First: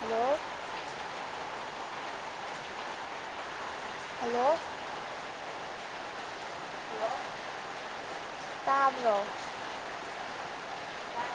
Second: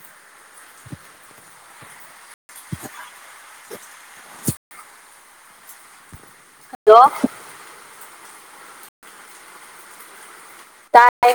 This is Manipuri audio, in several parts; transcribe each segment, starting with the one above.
ꯍꯜꯂꯣ ꯍꯜꯂꯣ ꯍꯜꯂꯣ ꯇꯥꯕ꯭ꯔꯣ? ꯇꯥꯏ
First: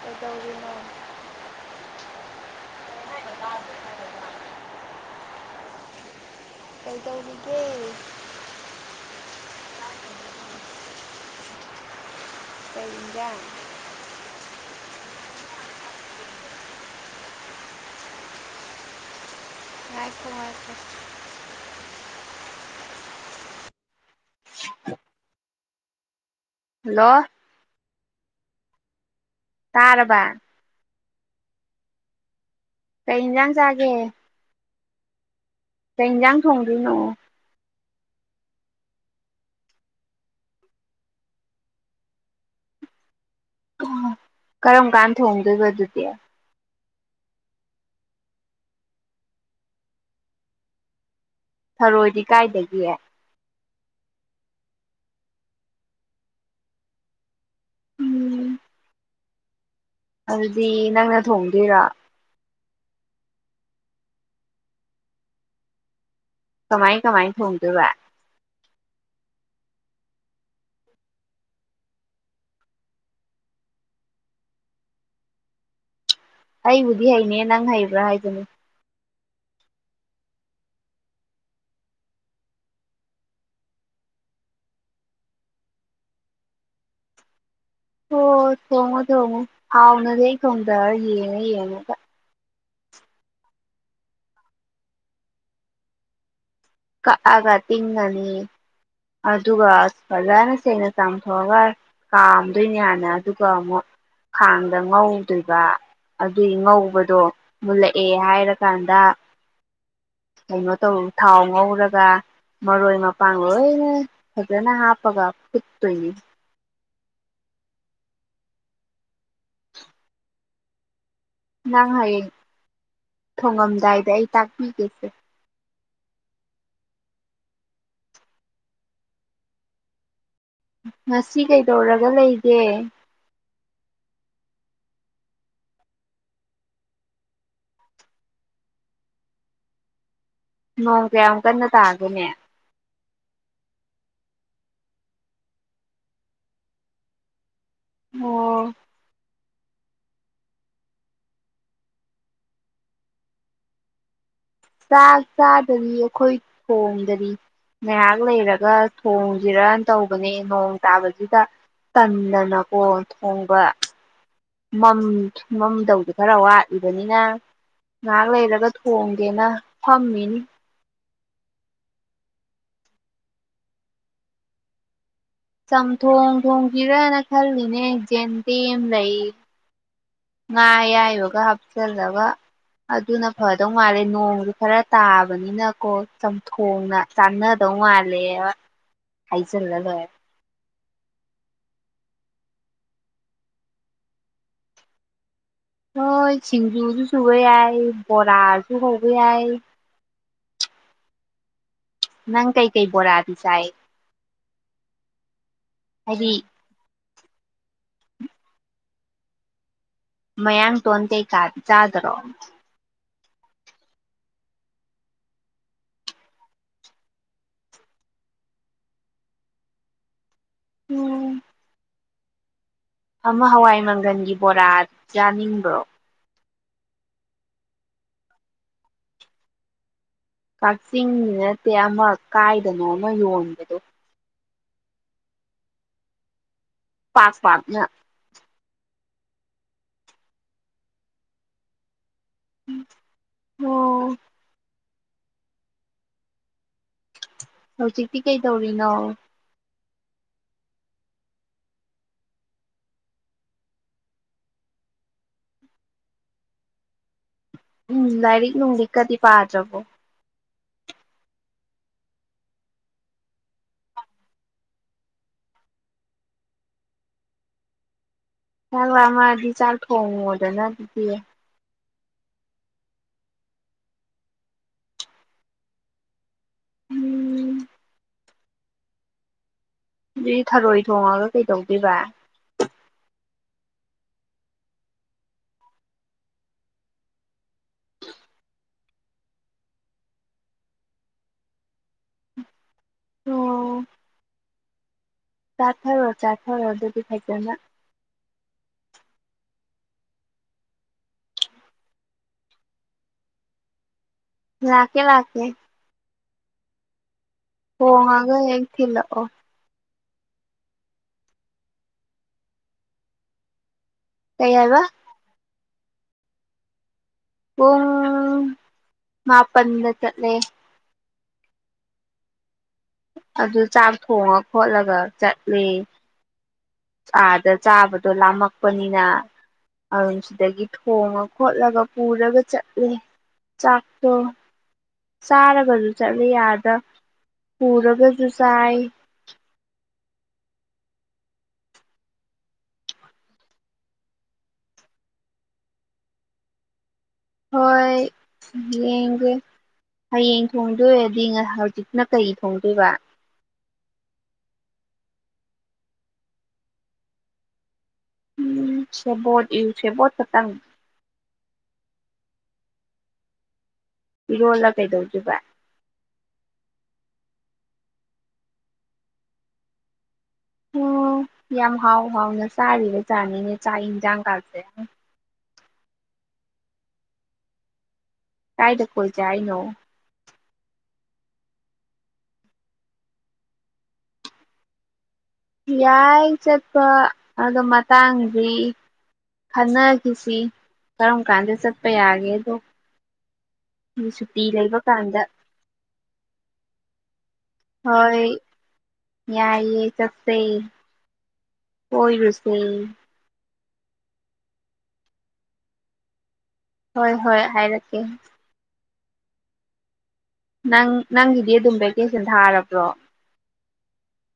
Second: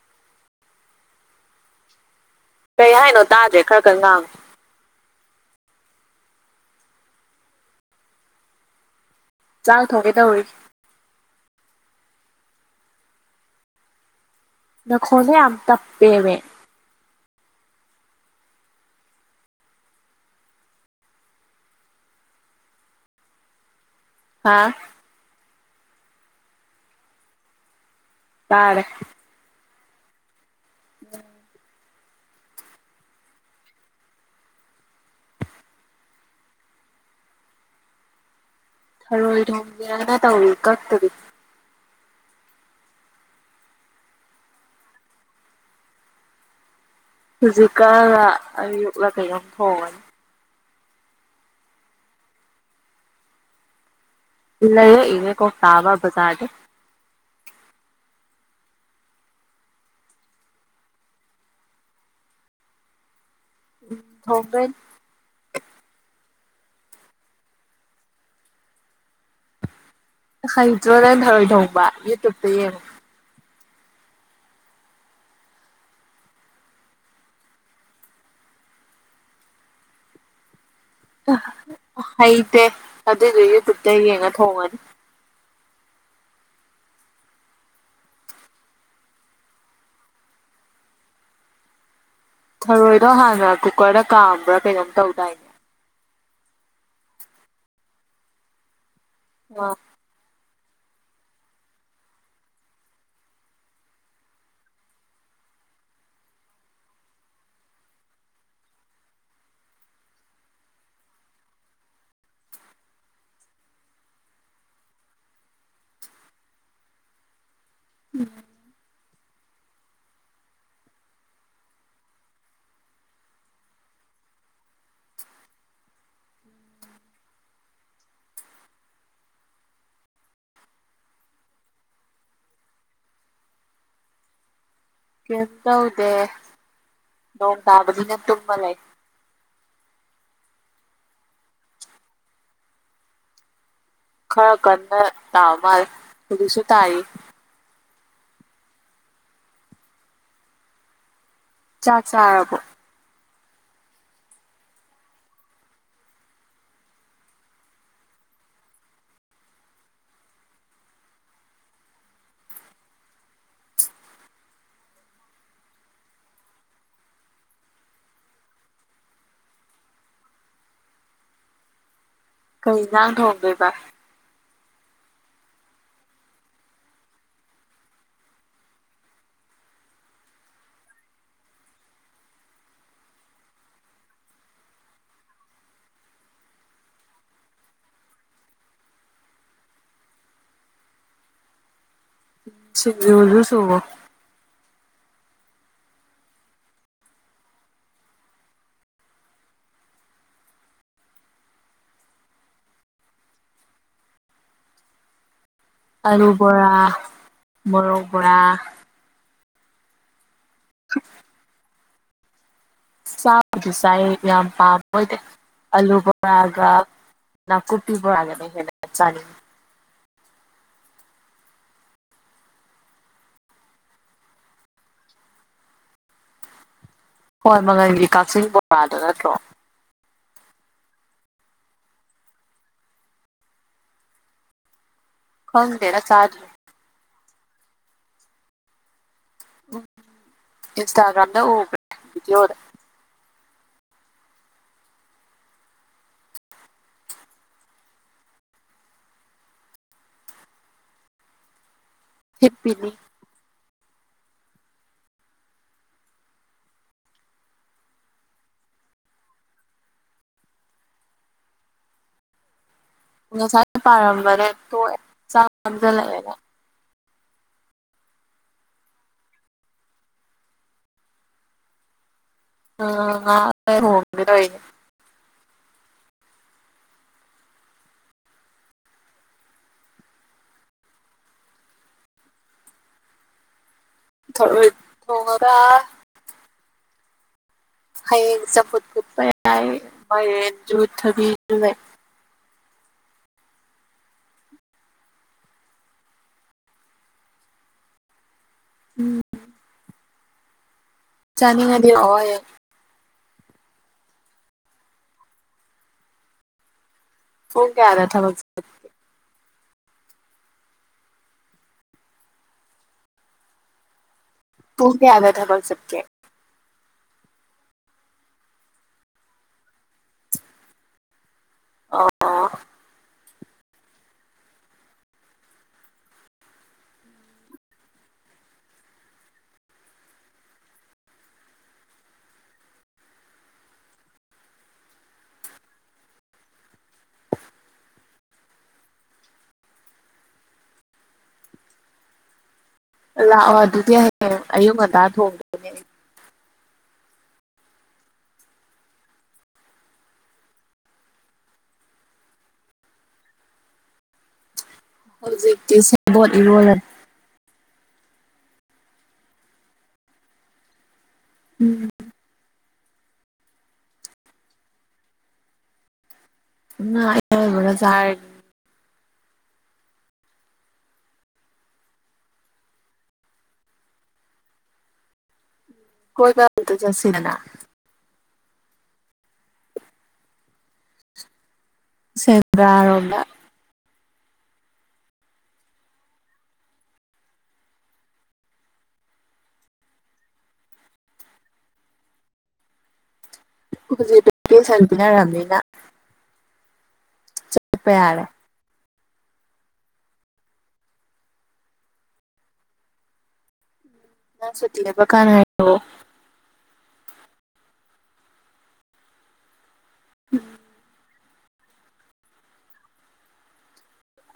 ꯀꯩꯗꯧꯔꯤꯅꯣ? ꯀꯩ ꯍꯥꯏꯅꯣ ꯇꯥꯗ꯭ꯔꯦ ꯈꯔꯥ ꯀꯟ ꯉꯥꯡꯉꯣ꯫ ꯀꯩꯗꯧꯔꯤꯒꯦ? ꯆꯥꯛ ꯊꯣꯡꯒꯦꯇꯧꯔꯤ꯫ ꯀꯩ ꯏꯟꯖꯡ? ꯅꯈꯣꯟꯗꯣ ꯌꯥꯝ ꯇꯞꯄꯦꯃꯦ ꯉꯥꯏꯈꯣ ꯉꯥꯏꯈꯣ ꯍꯥꯥ ꯍꯜꯂꯣ ꯇꯥꯔꯦ ꯇꯥꯔꯕ? [unintelligible] ꯀꯩ ꯏꯟꯖꯡ ꯆꯥꯒꯦ? ꯀꯩ ꯏꯟꯖꯡ ꯊꯣꯡꯗꯣꯏꯅꯣ? ꯊꯔꯣꯏ ꯊꯣꯡꯒꯦꯅ ꯇꯧꯔꯤ ꯀꯛꯇꯔꯤ꯫ ꯑꯣ ꯀꯔꯝ ꯀꯥꯟ ꯊꯣꯡꯗꯣꯏꯕ ꯑꯗꯨꯗꯤ? ꯍꯧꯖꯤꯛ ꯀꯟꯔꯥ ꯑꯌꯨꯛꯂꯥ ꯀꯩꯅꯣꯝ ꯊꯣꯡꯉꯅꯤ ꯊꯔꯣꯏꯗꯤ ꯀꯥꯏꯗꯒꯤ? ꯂꯩꯔꯛꯏꯅꯦ ꯀꯣꯛꯇ ꯑꯃꯥ ꯕꯖꯥꯔꯗꯩꯩ꯫ ꯎꯝ ꯑꯗꯨꯗꯤ ꯅꯪꯅ ꯊꯣꯡꯗꯣꯏꯔꯣ? ꯎꯝ ꯊꯣꯡꯗꯣꯏꯅꯦ꯫ ꯀꯃꯥꯏ ꯀꯃꯥꯏ ꯊꯣꯡꯗꯣꯏꯕ? ꯍꯩꯇ꯭ꯔꯣ ꯅꯪ ꯊꯔꯣꯏ ꯊꯣꯡꯕ? ꯌꯨꯇꯨꯞꯇ ꯌꯦꯡꯉꯣ꯫ ꯑꯩꯕꯨꯗꯤ ꯍꯩꯅꯦ ꯅꯪ ꯍꯩꯕ꯭ꯔꯥ ꯍꯥꯏꯕꯅꯦ? [unintelligible] ꯍꯩꯇꯦ ꯑꯗꯨꯏꯁꯨ ꯌꯨꯇꯨꯕꯇ ꯌꯦꯡꯉ ꯊꯣꯡꯉꯅꯤ꯫ ꯑꯣ ꯊꯣꯡꯉꯣ ꯊꯣꯡꯉꯣ ꯍꯥꯎꯥꯅꯍꯛ ꯊꯣꯡꯗꯔꯥ ꯌꯦꯡꯉꯥ ꯌꯦꯡꯉꯥꯒꯥ ꯊꯔꯣꯏꯗꯣ ꯍꯥꯟꯅ ꯀꯨꯀꯔꯗ ꯀꯥꯝꯕ꯭ꯔꯥ ꯀꯩꯅꯣꯝ ꯇꯧꯗꯥꯏꯅꯦ ꯀꯛꯑꯒ ꯇꯤꯡꯉꯥꯅꯤ ꯑ ꯑꯗꯨꯒ ꯐꯥꯖꯅ ꯁꯦꯡꯅ ꯆꯥꯝꯊꯣꯛꯑꯒ ꯀꯥꯝꯗꯣꯏꯅꯦ ꯍꯥꯟꯅ ꯑꯗꯨꯒ ꯑꯃꯨꯛ ꯈꯥꯡꯗ ꯉꯧꯗꯣꯏꯕ ꯑꯗꯨꯏ ꯉꯧꯕꯗꯣ ꯃꯨꯜꯂꯛꯑꯦ ꯍꯥꯏꯔꯀꯥꯟꯗ ꯀꯩꯅꯣ ꯇꯧ ꯊꯥꯎ ꯉꯧꯔꯒ ꯃꯔꯣꯏ ꯃꯄꯥꯡ ꯂꯣꯏ ꯐꯖꯅ ꯍꯥꯄꯒ ꯐꯨꯠꯇꯣꯏꯅꯤ [unintelligible] ꯅꯪ ꯍꯌꯦꯡ ꯊꯣꯡꯉꯝꯗꯥꯏꯗ ꯑꯩ ꯇꯥꯛꯄꯤꯒꯦꯁꯦ ꯉꯁꯤ ꯀꯩꯗꯧꯔꯒ ꯂꯩꯒꯦ ꯀꯔꯤꯝ ꯇꯧꯗꯦ ꯅꯣꯡ ꯇꯥꯕꯅꯤꯅ ꯇꯨꯝꯃ ꯂꯩ ꯅꯣꯡ ꯀꯌꯥꯝ ꯀꯟꯅ ꯇꯥꯒꯦꯅꯦ ꯈꯔ ꯀꯟꯅ ꯇꯥꯃꯥꯜꯂꯦ ꯍꯧꯖꯤꯛꯁꯨ ꯇꯥꯌꯦ ꯑꯣ ꯆꯥꯛ ꯆꯥꯔꯕꯣ ꯆꯥꯛ ꯆꯥꯗꯔꯤ ꯑꯩꯈꯣꯏ ꯊꯣꯡꯗꯔꯤ ꯉꯥꯏꯍꯥꯛ ꯂꯩꯔꯒ ꯊꯣꯡꯁꯤꯔ ꯇꯧꯕꯅꯦ ꯅꯣꯡ ꯇꯥꯕꯁꯤꯗ ꯇꯟꯗꯅꯀꯣ ꯊꯣꯡꯕ ꯝ ꯃꯝꯗꯧꯗꯤ ꯈꯔ ꯋꯥꯠꯂꯤꯕꯅꯤꯅ ꯉꯥꯏꯍꯥꯛ ꯂꯩꯔꯒ ꯊꯣꯡꯒꯦꯅ ꯐꯝꯃꯤꯅꯤ ꯀꯩ ꯅꯥꯡ ꯊꯣꯡꯒꯦꯕ ꯆꯝꯊꯣꯡ ꯊꯣꯡꯒꯤꯔꯅ ꯈꯜꯂꯤꯅꯦ ꯖꯦꯟꯗꯦꯝ ꯂꯩ ꯉꯥ ꯌꯥꯏꯕꯒ ꯍꯥꯞꯆꯤꯜꯂꯒ ꯑꯗꯨꯅ ꯐꯗꯧ ꯃꯥꯜꯂꯦ ꯅꯣꯡꯁꯨ ꯈꯔ ꯇꯥꯕꯅꯤꯅꯀꯣ ꯆꯝꯊꯣꯡꯅ ꯆꯥꯅꯗꯧ ꯃꯥꯜꯂꯦ ꯍꯥꯏꯖꯤꯜꯂ ꯂꯣꯏꯔꯦ ꯁꯤꯖꯁꯨꯕꯣ ꯍꯣꯏ ꯇꯁꯤꯡꯖꯨꯁꯨ ꯁꯕꯩ ꯌꯥꯏ ꯕꯣꯔꯥꯁꯨ ꯁꯕꯩ ꯌꯥꯏ ꯅꯪ ꯀꯩ ꯀꯩ ꯣꯣꯔꯗꯤ ꯁꯥꯥꯏ ꯑꯔꯨꯕꯣꯔꯥ ꯃꯔ ꯄꯨꯔ ꯃꯌꯥꯡ ꯇꯣꯟꯣꯟꯇꯦ ꯀꯥ ꯆꯥꯗꯔꯣ ꯆꯥꯕꯗꯨ ꯆꯥꯏ ꯌꯥꯝ ꯄꯥꯝꯕꯣꯏꯗꯤ ꯑꯂꯨ ꯄꯨꯕꯣꯔꯛꯒ ꯅꯥꯀꯨꯞꯄꯤ ꯄꯨꯕꯣꯔꯥꯒꯅ ꯍꯦꯟꯅ ꯆꯥꯅꯤꯡꯉꯤ ꯎꯝ ꯑꯃ ꯍꯋꯥꯏ ꯃꯪꯒꯜꯒꯤ ꯕꯣꯔꯥ ꯌꯥꯥꯅꯤꯡꯕ꯭ꯔꯣ ꯍꯣꯏ ꯃꯒꯟꯒꯤ ꯀꯛꯆꯤꯡ ꯕꯣꯔꯥꯗ ꯅꯠꯇ꯭ꯔꯣ ꯀꯛꯆꯤꯡꯗꯤ ꯅꯠꯇꯦ ꯑꯃ ꯀꯥꯏꯗꯅꯣ ꯑꯃ ꯌꯣꯟꯕꯗꯣ ꯈꯪꯗꯦꯔ ꯆ ꯄꯥꯥꯁ ꯄꯥ ꯏꯟꯁꯇꯥꯒ꯭ꯔꯥꯝ ꯅ ꯎꯕ ꯌꯔ ꯑꯣꯝ ꯍꯧꯖꯤꯛꯇꯤ ꯀꯩ ꯇꯧꯔꯤꯅꯣ ꯆꯄꯤꯅꯤ ꯎꯝ ꯂꯥꯏꯔꯤꯛ ꯅꯨꯡ ꯂꯤꯛꯀꯗꯤ ꯄꯥꯗ꯭ꯔꯕꯣ ꯉꯁꯥꯏꯅ ꯄꯥꯔꯝꯕꯅꯦ ꯇꯣꯛꯑꯦ ꯆꯥꯡ ꯅꯝꯖꯜꯂꯛꯑꯦꯅ ꯆꯥꯛ ꯂꯃꯗꯤ ꯆꯥꯛ ꯊꯣꯡꯉꯣꯗꯅ ꯑꯗꯨꯗꯤ ꯑ ꯉ ꯍꯣꯡꯔ ꯎꯝ ꯑꯗꯨ ꯊꯔꯣꯏ ꯊꯣꯡꯉꯒ ꯀꯩꯗꯧꯗꯣꯏꯕ ꯊ ꯊꯉꯗ ꯍꯌꯦꯖꯠꯨꯄ ꯃ ꯊꯕꯤ ꯑꯣ ꯆꯥꯊꯔꯣ ꯆꯥꯊꯔꯣ ꯑꯗꯨꯗꯤ ꯐꯩꯖꯅ ꯎꯝ ꯆꯅꯤ ꯉꯗꯤ ꯋꯥ ꯂꯥꯛꯀꯦ ꯂꯥꯛꯀꯦ ꯄꯨꯡ ꯀꯌꯥꯗ ꯍꯒ ꯊꯕꯛ ꯌꯦꯡ ꯊꯂ ꯑꯣ ꯀꯩ ꯍꯥꯏꯕ ꯇꯣꯡꯦ ꯌꯥ ꯊ ꯁ ꯀꯦ ꯎ ꯃꯥꯄꯟꯗ ꯆꯠꯂꯦ ꯑꯣ ꯑꯗꯨ ꯆꯥꯛ ꯊꯣꯡꯉ ꯈꯣꯠꯂꯒ ꯆꯠꯂꯤ ꯑꯥꯗ ꯆꯥꯕꯗꯣ ꯂꯥꯝꯃꯛꯄꯅꯤꯅ ꯑꯗꯨ ꯁꯤꯗꯒꯤ ꯊꯣꯡꯉ ꯈꯣꯠꯂꯒ ꯄꯨꯔꯒ ꯆꯠꯂꯦ ꯆꯥꯛꯇꯣ ꯆꯥꯔꯒꯁꯨ ꯆꯠꯂꯦ ꯑꯗ ꯄꯨꯔꯒꯁꯨ ꯆꯥꯏ ꯂꯥꯛꯑꯣ ꯑꯗꯨꯗꯤ ꯍꯌꯦꯡ ꯑꯌꯨꯛ ꯉꯟꯇꯥ ꯊꯣꯡꯗꯅꯦ ꯍꯣꯏ ꯍꯌꯦꯡꯁ ꯍꯌꯦꯡ ꯊꯣꯡꯗꯣꯏꯔꯗꯤ ꯍꯧꯖꯤꯛꯅ ꯀꯩ ꯊꯣꯡꯗꯣꯏꯕ ꯍꯧꯖꯤꯛꯇꯤ ꯁꯦꯕꯣꯠ ꯏꯔꯣꯜꯂꯅꯤ ꯁꯦꯕꯣꯠ ꯁꯦꯕꯣꯠ ꯈꯠꯪ ꯎꯝ ꯏꯔꯣꯂ ꯀꯩꯗꯧꯗꯣꯏꯕ ꯉꯥ ꯑꯇꯥꯎꯕꯒꯥ ꯆꯔꯥꯅꯤ ꯑꯣ ꯌꯥꯝ ꯍꯥꯎ ꯍꯥꯎꯅ ꯆꯥꯔꯤꯕ ꯆꯥꯅꯤꯅꯦ ꯆꯥꯛ ꯌꯦꯟꯖꯥꯡꯒꯥꯁꯦ ꯀꯣꯏꯕ ꯑꯃꯇ ꯆꯠꯁꯤꯗꯅ ꯇꯥꯏꯗ ꯀꯣꯏ ꯖꯦ ꯍꯥꯏꯅꯣ ꯁꯦꯟꯗꯔꯣꯝꯗ ꯌꯥꯏ ꯆꯠꯄ ꯑꯗꯣ ꯃꯇꯥꯡꯗꯤ ꯈꯟꯅꯈꯤꯁꯤ ꯀꯔꯝ ꯀꯥꯟꯗ ꯆꯠꯄ ꯌꯥꯒꯦꯗꯣ ꯍꯨꯖꯤꯛ ꯁꯨꯇꯤ ꯀꯩ ꯂꯩꯕ ꯁꯥꯏꯟ ꯀꯥꯟꯗ ꯄꯤꯅꯔꯃꯤꯅꯥ ꯍꯣꯏ ꯌꯥꯏꯌꯦ ꯆꯠꯁꯦ ꯀꯣꯏꯔꯨꯁꯦ ꯅꯪ ꯁꯨꯇꯤ ꯂꯩꯕꯥ ꯀꯥꯟ ꯍꯥꯏꯔꯛ ꯑꯣ ꯍꯣꯏ ꯍꯣꯏ ꯍꯥꯏꯔꯛꯀꯦ ꯅꯪ ꯅꯪꯒꯤꯗꯤ ꯑꯗꯨꯝ ꯚꯦꯀꯦꯁꯟ ꯊꯥꯔꯕ꯭ꯔꯣ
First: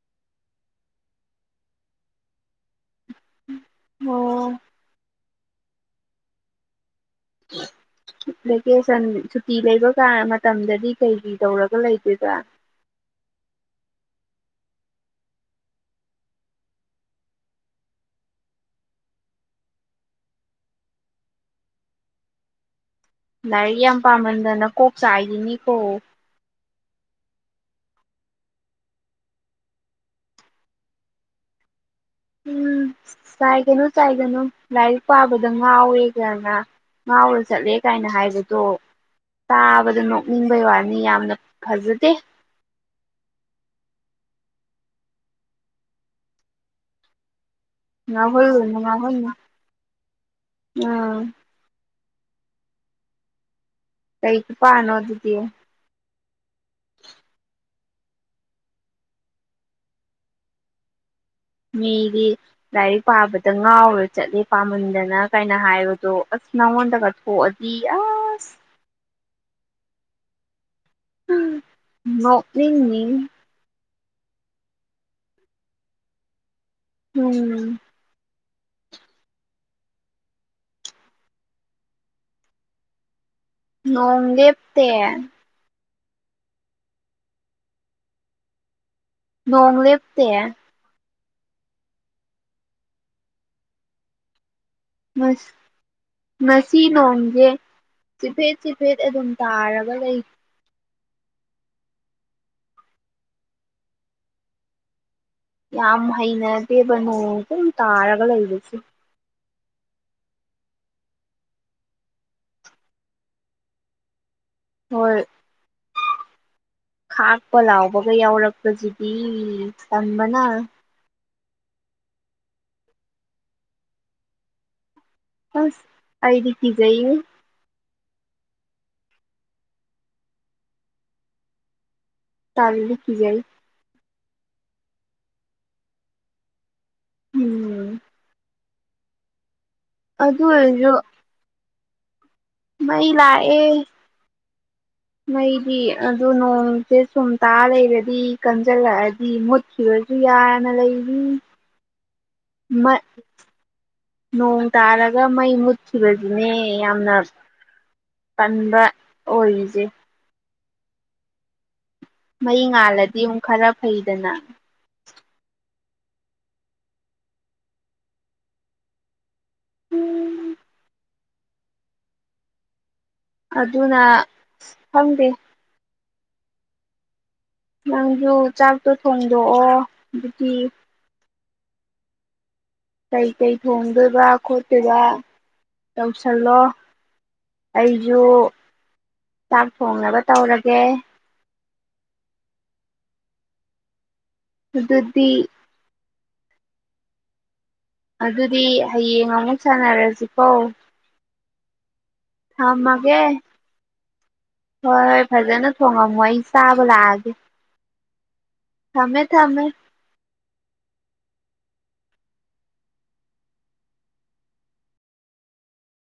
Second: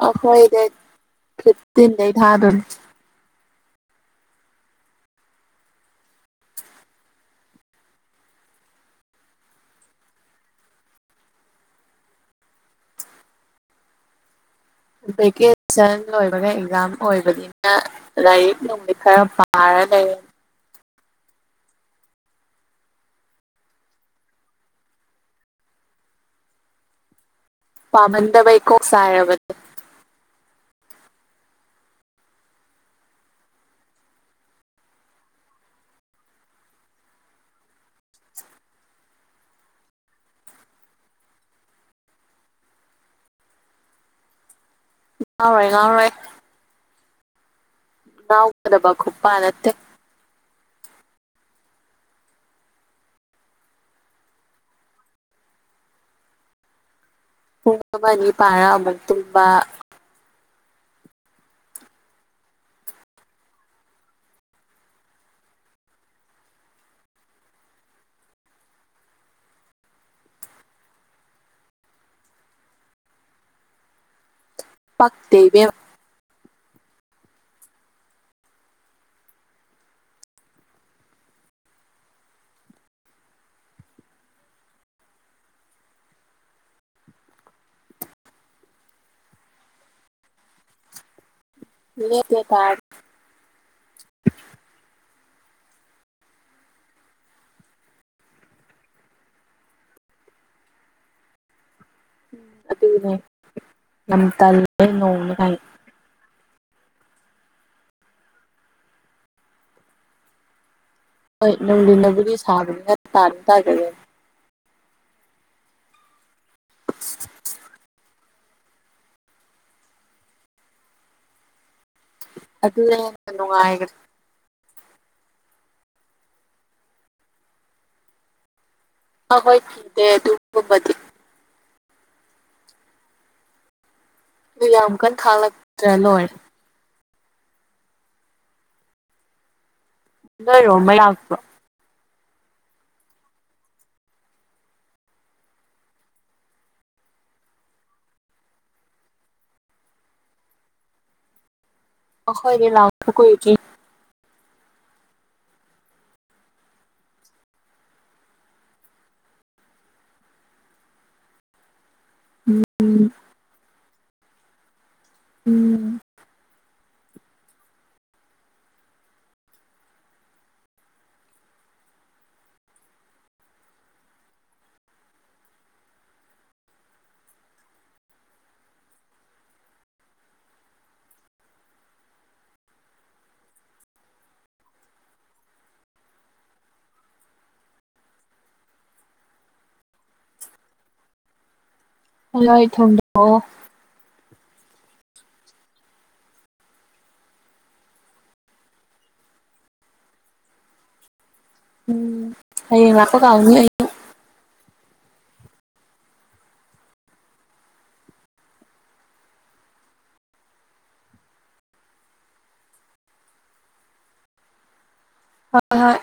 ꯑ ꯍꯣꯏ ꯗꯦꯠ ꯐꯤꯞꯇꯤꯟ ꯗꯩ ꯊꯥꯗꯣꯏꯅꯦ ꯑꯣ ꯚꯦꯀꯦꯁꯟ ꯁꯨꯇꯤ ꯂꯩꯕ ꯀꯥ ꯃꯇꯝꯗꯗꯤ ꯀꯩ ꯀꯩ ꯇꯧꯔꯒ ꯂꯩꯗꯣꯏꯕ ꯚꯦꯀꯦꯁꯟ ꯂꯣꯏꯕꯒ ꯑꯦꯛꯖꯥꯝ ꯑꯣꯏꯕꯅꯤꯅ ꯂꯥꯏꯔꯤꯛ ꯅꯨꯡꯗꯤ ꯈꯔ ꯄꯥꯔ ꯂꯩꯔꯦ ꯂꯥꯏꯔꯤꯛ ꯌꯥꯝ ꯄꯥꯝꯃꯟꯗꯅ ꯀꯣꯛ ꯆꯥꯏꯒꯤꯅꯤꯀꯣ ꯄꯥꯃꯟꯗꯕꯩ ꯀꯣꯛ ꯆꯥꯏꯔꯕꯅꯦ ꯎꯝ ꯆꯥꯏꯒꯅꯨ ꯆꯥꯏꯒꯅꯨ ꯂꯥꯏꯔꯤꯛ ꯄꯥꯕꯗ ꯉꯥꯎꯋꯦꯒꯅ ꯉꯥꯎꯔ ꯆꯠꯂꯦ ꯀꯥꯏꯅ ꯍꯥꯏꯕꯗꯣ ꯇꯥꯕꯗ ꯅꯣꯛꯅꯤꯡꯕꯩ ꯋꯥꯅꯤ ꯌꯥꯝꯅ ꯐꯖꯗꯦ ꯉꯥꯎꯔꯣꯏ ꯉꯥꯎꯔꯣꯏ ꯉꯥꯎꯍꯜꯂꯨꯅꯨ ꯉꯥꯎꯒꯗꯕ ꯉꯥꯎꯍꯟꯅꯨ ꯈꯨꯄꯥ ꯅꯠꯇꯦ ꯉꯥ ꯀꯩ ꯈꯨꯄꯅꯣꯗꯨꯗꯤ ꯄꯨꯡ ꯑꯃꯅꯤ ꯄꯔ ꯑꯃꯨꯛ ꯇꯨꯝꯕ ꯃꯤꯗꯤ ꯂꯥꯏꯔꯤꯛ ꯄꯥꯕꯗ ꯉꯥꯎꯔ ꯆꯠꯂꯦ ꯄꯥꯃꯟꯗꯅ ꯀꯥꯏꯅ ꯍꯥꯏꯕꯗꯣ ꯑꯁ ꯅꯪꯉꯣꯟꯗꯒ ꯊꯣꯛꯑꯗꯤ ꯑꯁ ꯎꯝ ꯅꯣꯛꯅꯤꯡꯅꯤ ꯄꯛꯇꯦ ꯏꯕꯦꯝꯃꯥ ꯎꯝ ꯅꯣꯡ ꯂꯦꯞꯇꯦ ꯅꯣꯡ ꯂꯦꯞꯇꯦ ꯂꯦꯞꯇꯦ ꯇꯥꯔꯤ ꯉꯁꯤ ꯅꯣꯡꯁꯦ ꯆꯤꯐꯦꯠ ꯆꯤꯐꯦꯠ ꯑꯗꯨꯝ ꯇꯥꯔꯒ ꯂꯩ ꯎꯝ ꯑꯗꯨꯅꯦ ꯌꯥꯝ ꯇꯜꯂꯦ ꯅꯣꯡꯅꯤ ꯌꯥꯝ ꯍꯩꯅ ꯇꯦꯕꯥ ꯅꯣꯡ ꯄꯨꯝ ꯇꯥꯔꯒ ꯂꯩꯔꯤꯁꯤ ꯍꯣꯏ ꯅꯨꯡꯂꯤꯅꯕꯨꯗꯤ ꯁꯥꯕꯅꯤꯅ ꯇꯥꯔꯤ ꯇꯥꯖꯒꯦ ꯍꯣꯏ ꯈꯥꯛꯄ ꯂꯥꯎꯕꯒ ꯌꯥꯎꯔꯛꯄꯁꯤꯗꯤ ꯇꯟꯕꯅ ꯑꯗꯨ ꯌꯥꯝꯅꯥ ꯅꯨꯡꯉꯥꯢꯒꯅꯤ ꯑꯁ ꯑꯩꯗꯤꯀꯤꯖꯩ ꯑꯍꯣꯏ ꯀꯤꯗꯦ ꯑꯗꯨꯒꯨꯃꯕꯗꯤ ꯇꯥꯕꯤꯂꯤ ꯀꯤꯖꯩ ꯑꯗꯨ ꯌꯥꯝ ꯀꯟꯅ ꯊꯥꯡꯂꯛꯇ꯭ꯔ ꯂꯣꯏ ꯎꯝ ꯑꯗꯨ ꯅꯣ ꯑꯣꯏꯔꯁꯨ ꯃꯩꯥꯛꯄ ꯃꯩ ꯂ ꯑꯦ ꯃꯩꯗꯤ ꯑꯗꯨ ꯅꯣꯡꯁꯦ ꯁꯨꯝ ꯇꯥ ꯂꯩꯔꯗꯤ ꯀꯟꯁꯤꯜꯂꯛꯑꯗꯤ ꯃꯨꯠꯈꯤꯕꯁꯨ ꯌꯥꯅ ꯂꯩꯔꯤ ꯑ ꯍꯣꯏꯅꯦ ꯂꯥꯎ ꯀꯣꯏ ꯅꯣꯡ ꯇꯥꯔꯒ ꯃꯩ ꯃꯨꯠꯈꯤꯕꯁꯤꯅꯦ ꯌꯥꯝꯅ ꯀꯟꯕ ꯑꯣꯏꯔꯤꯁꯦ ꯃꯍꯩ ꯎꯝ ꯉꯥꯜꯂꯗꯤ ꯑꯃꯨꯛ ꯈꯔ ꯍꯩꯗꯅ ꯎꯝ ꯎꯝ ꯑꯗꯨꯅ ꯑꯁ ꯈꯪꯗꯦ ꯅꯪꯁꯨ ꯆꯥꯛꯇꯣ ꯊꯣꯡꯗꯣꯛꯑꯣ ꯑꯗꯨꯗꯤ ꯀꯩꯀꯩ ꯊꯣꯡꯗꯣꯏꯕ ꯈꯣꯠꯇꯣꯏꯕ ꯇꯧꯁꯜꯂꯣ ꯑꯩꯁꯨ ꯆꯥꯛ ꯊꯣꯡꯅꯕ ꯇꯧꯔꯒꯦ ꯍꯜꯂꯣ ꯑꯩ ꯊꯣꯣ ꯑꯗꯨꯗꯨꯗꯤ ꯑꯗꯨꯗꯤ ꯍꯌꯦꯡ ꯑꯃꯨꯛ ꯁꯥꯟꯅꯔꯁꯤꯀꯣ ꯎꯝ ꯍꯌꯦꯡ ꯉꯄ ꯊꯝꯃꯒꯦ ꯀꯥꯎꯅꯤ ꯑ ꯍꯣꯏ ꯍꯣꯏ ꯐꯖꯅ ꯊꯣꯡꯉꯝꯃꯣ ꯑꯩ ꯆꯥꯕ ꯂꯥꯛꯑꯒꯦ ꯊꯝꯃꯦ ꯊꯝꯃꯦ ꯍ ꯍꯣꯏ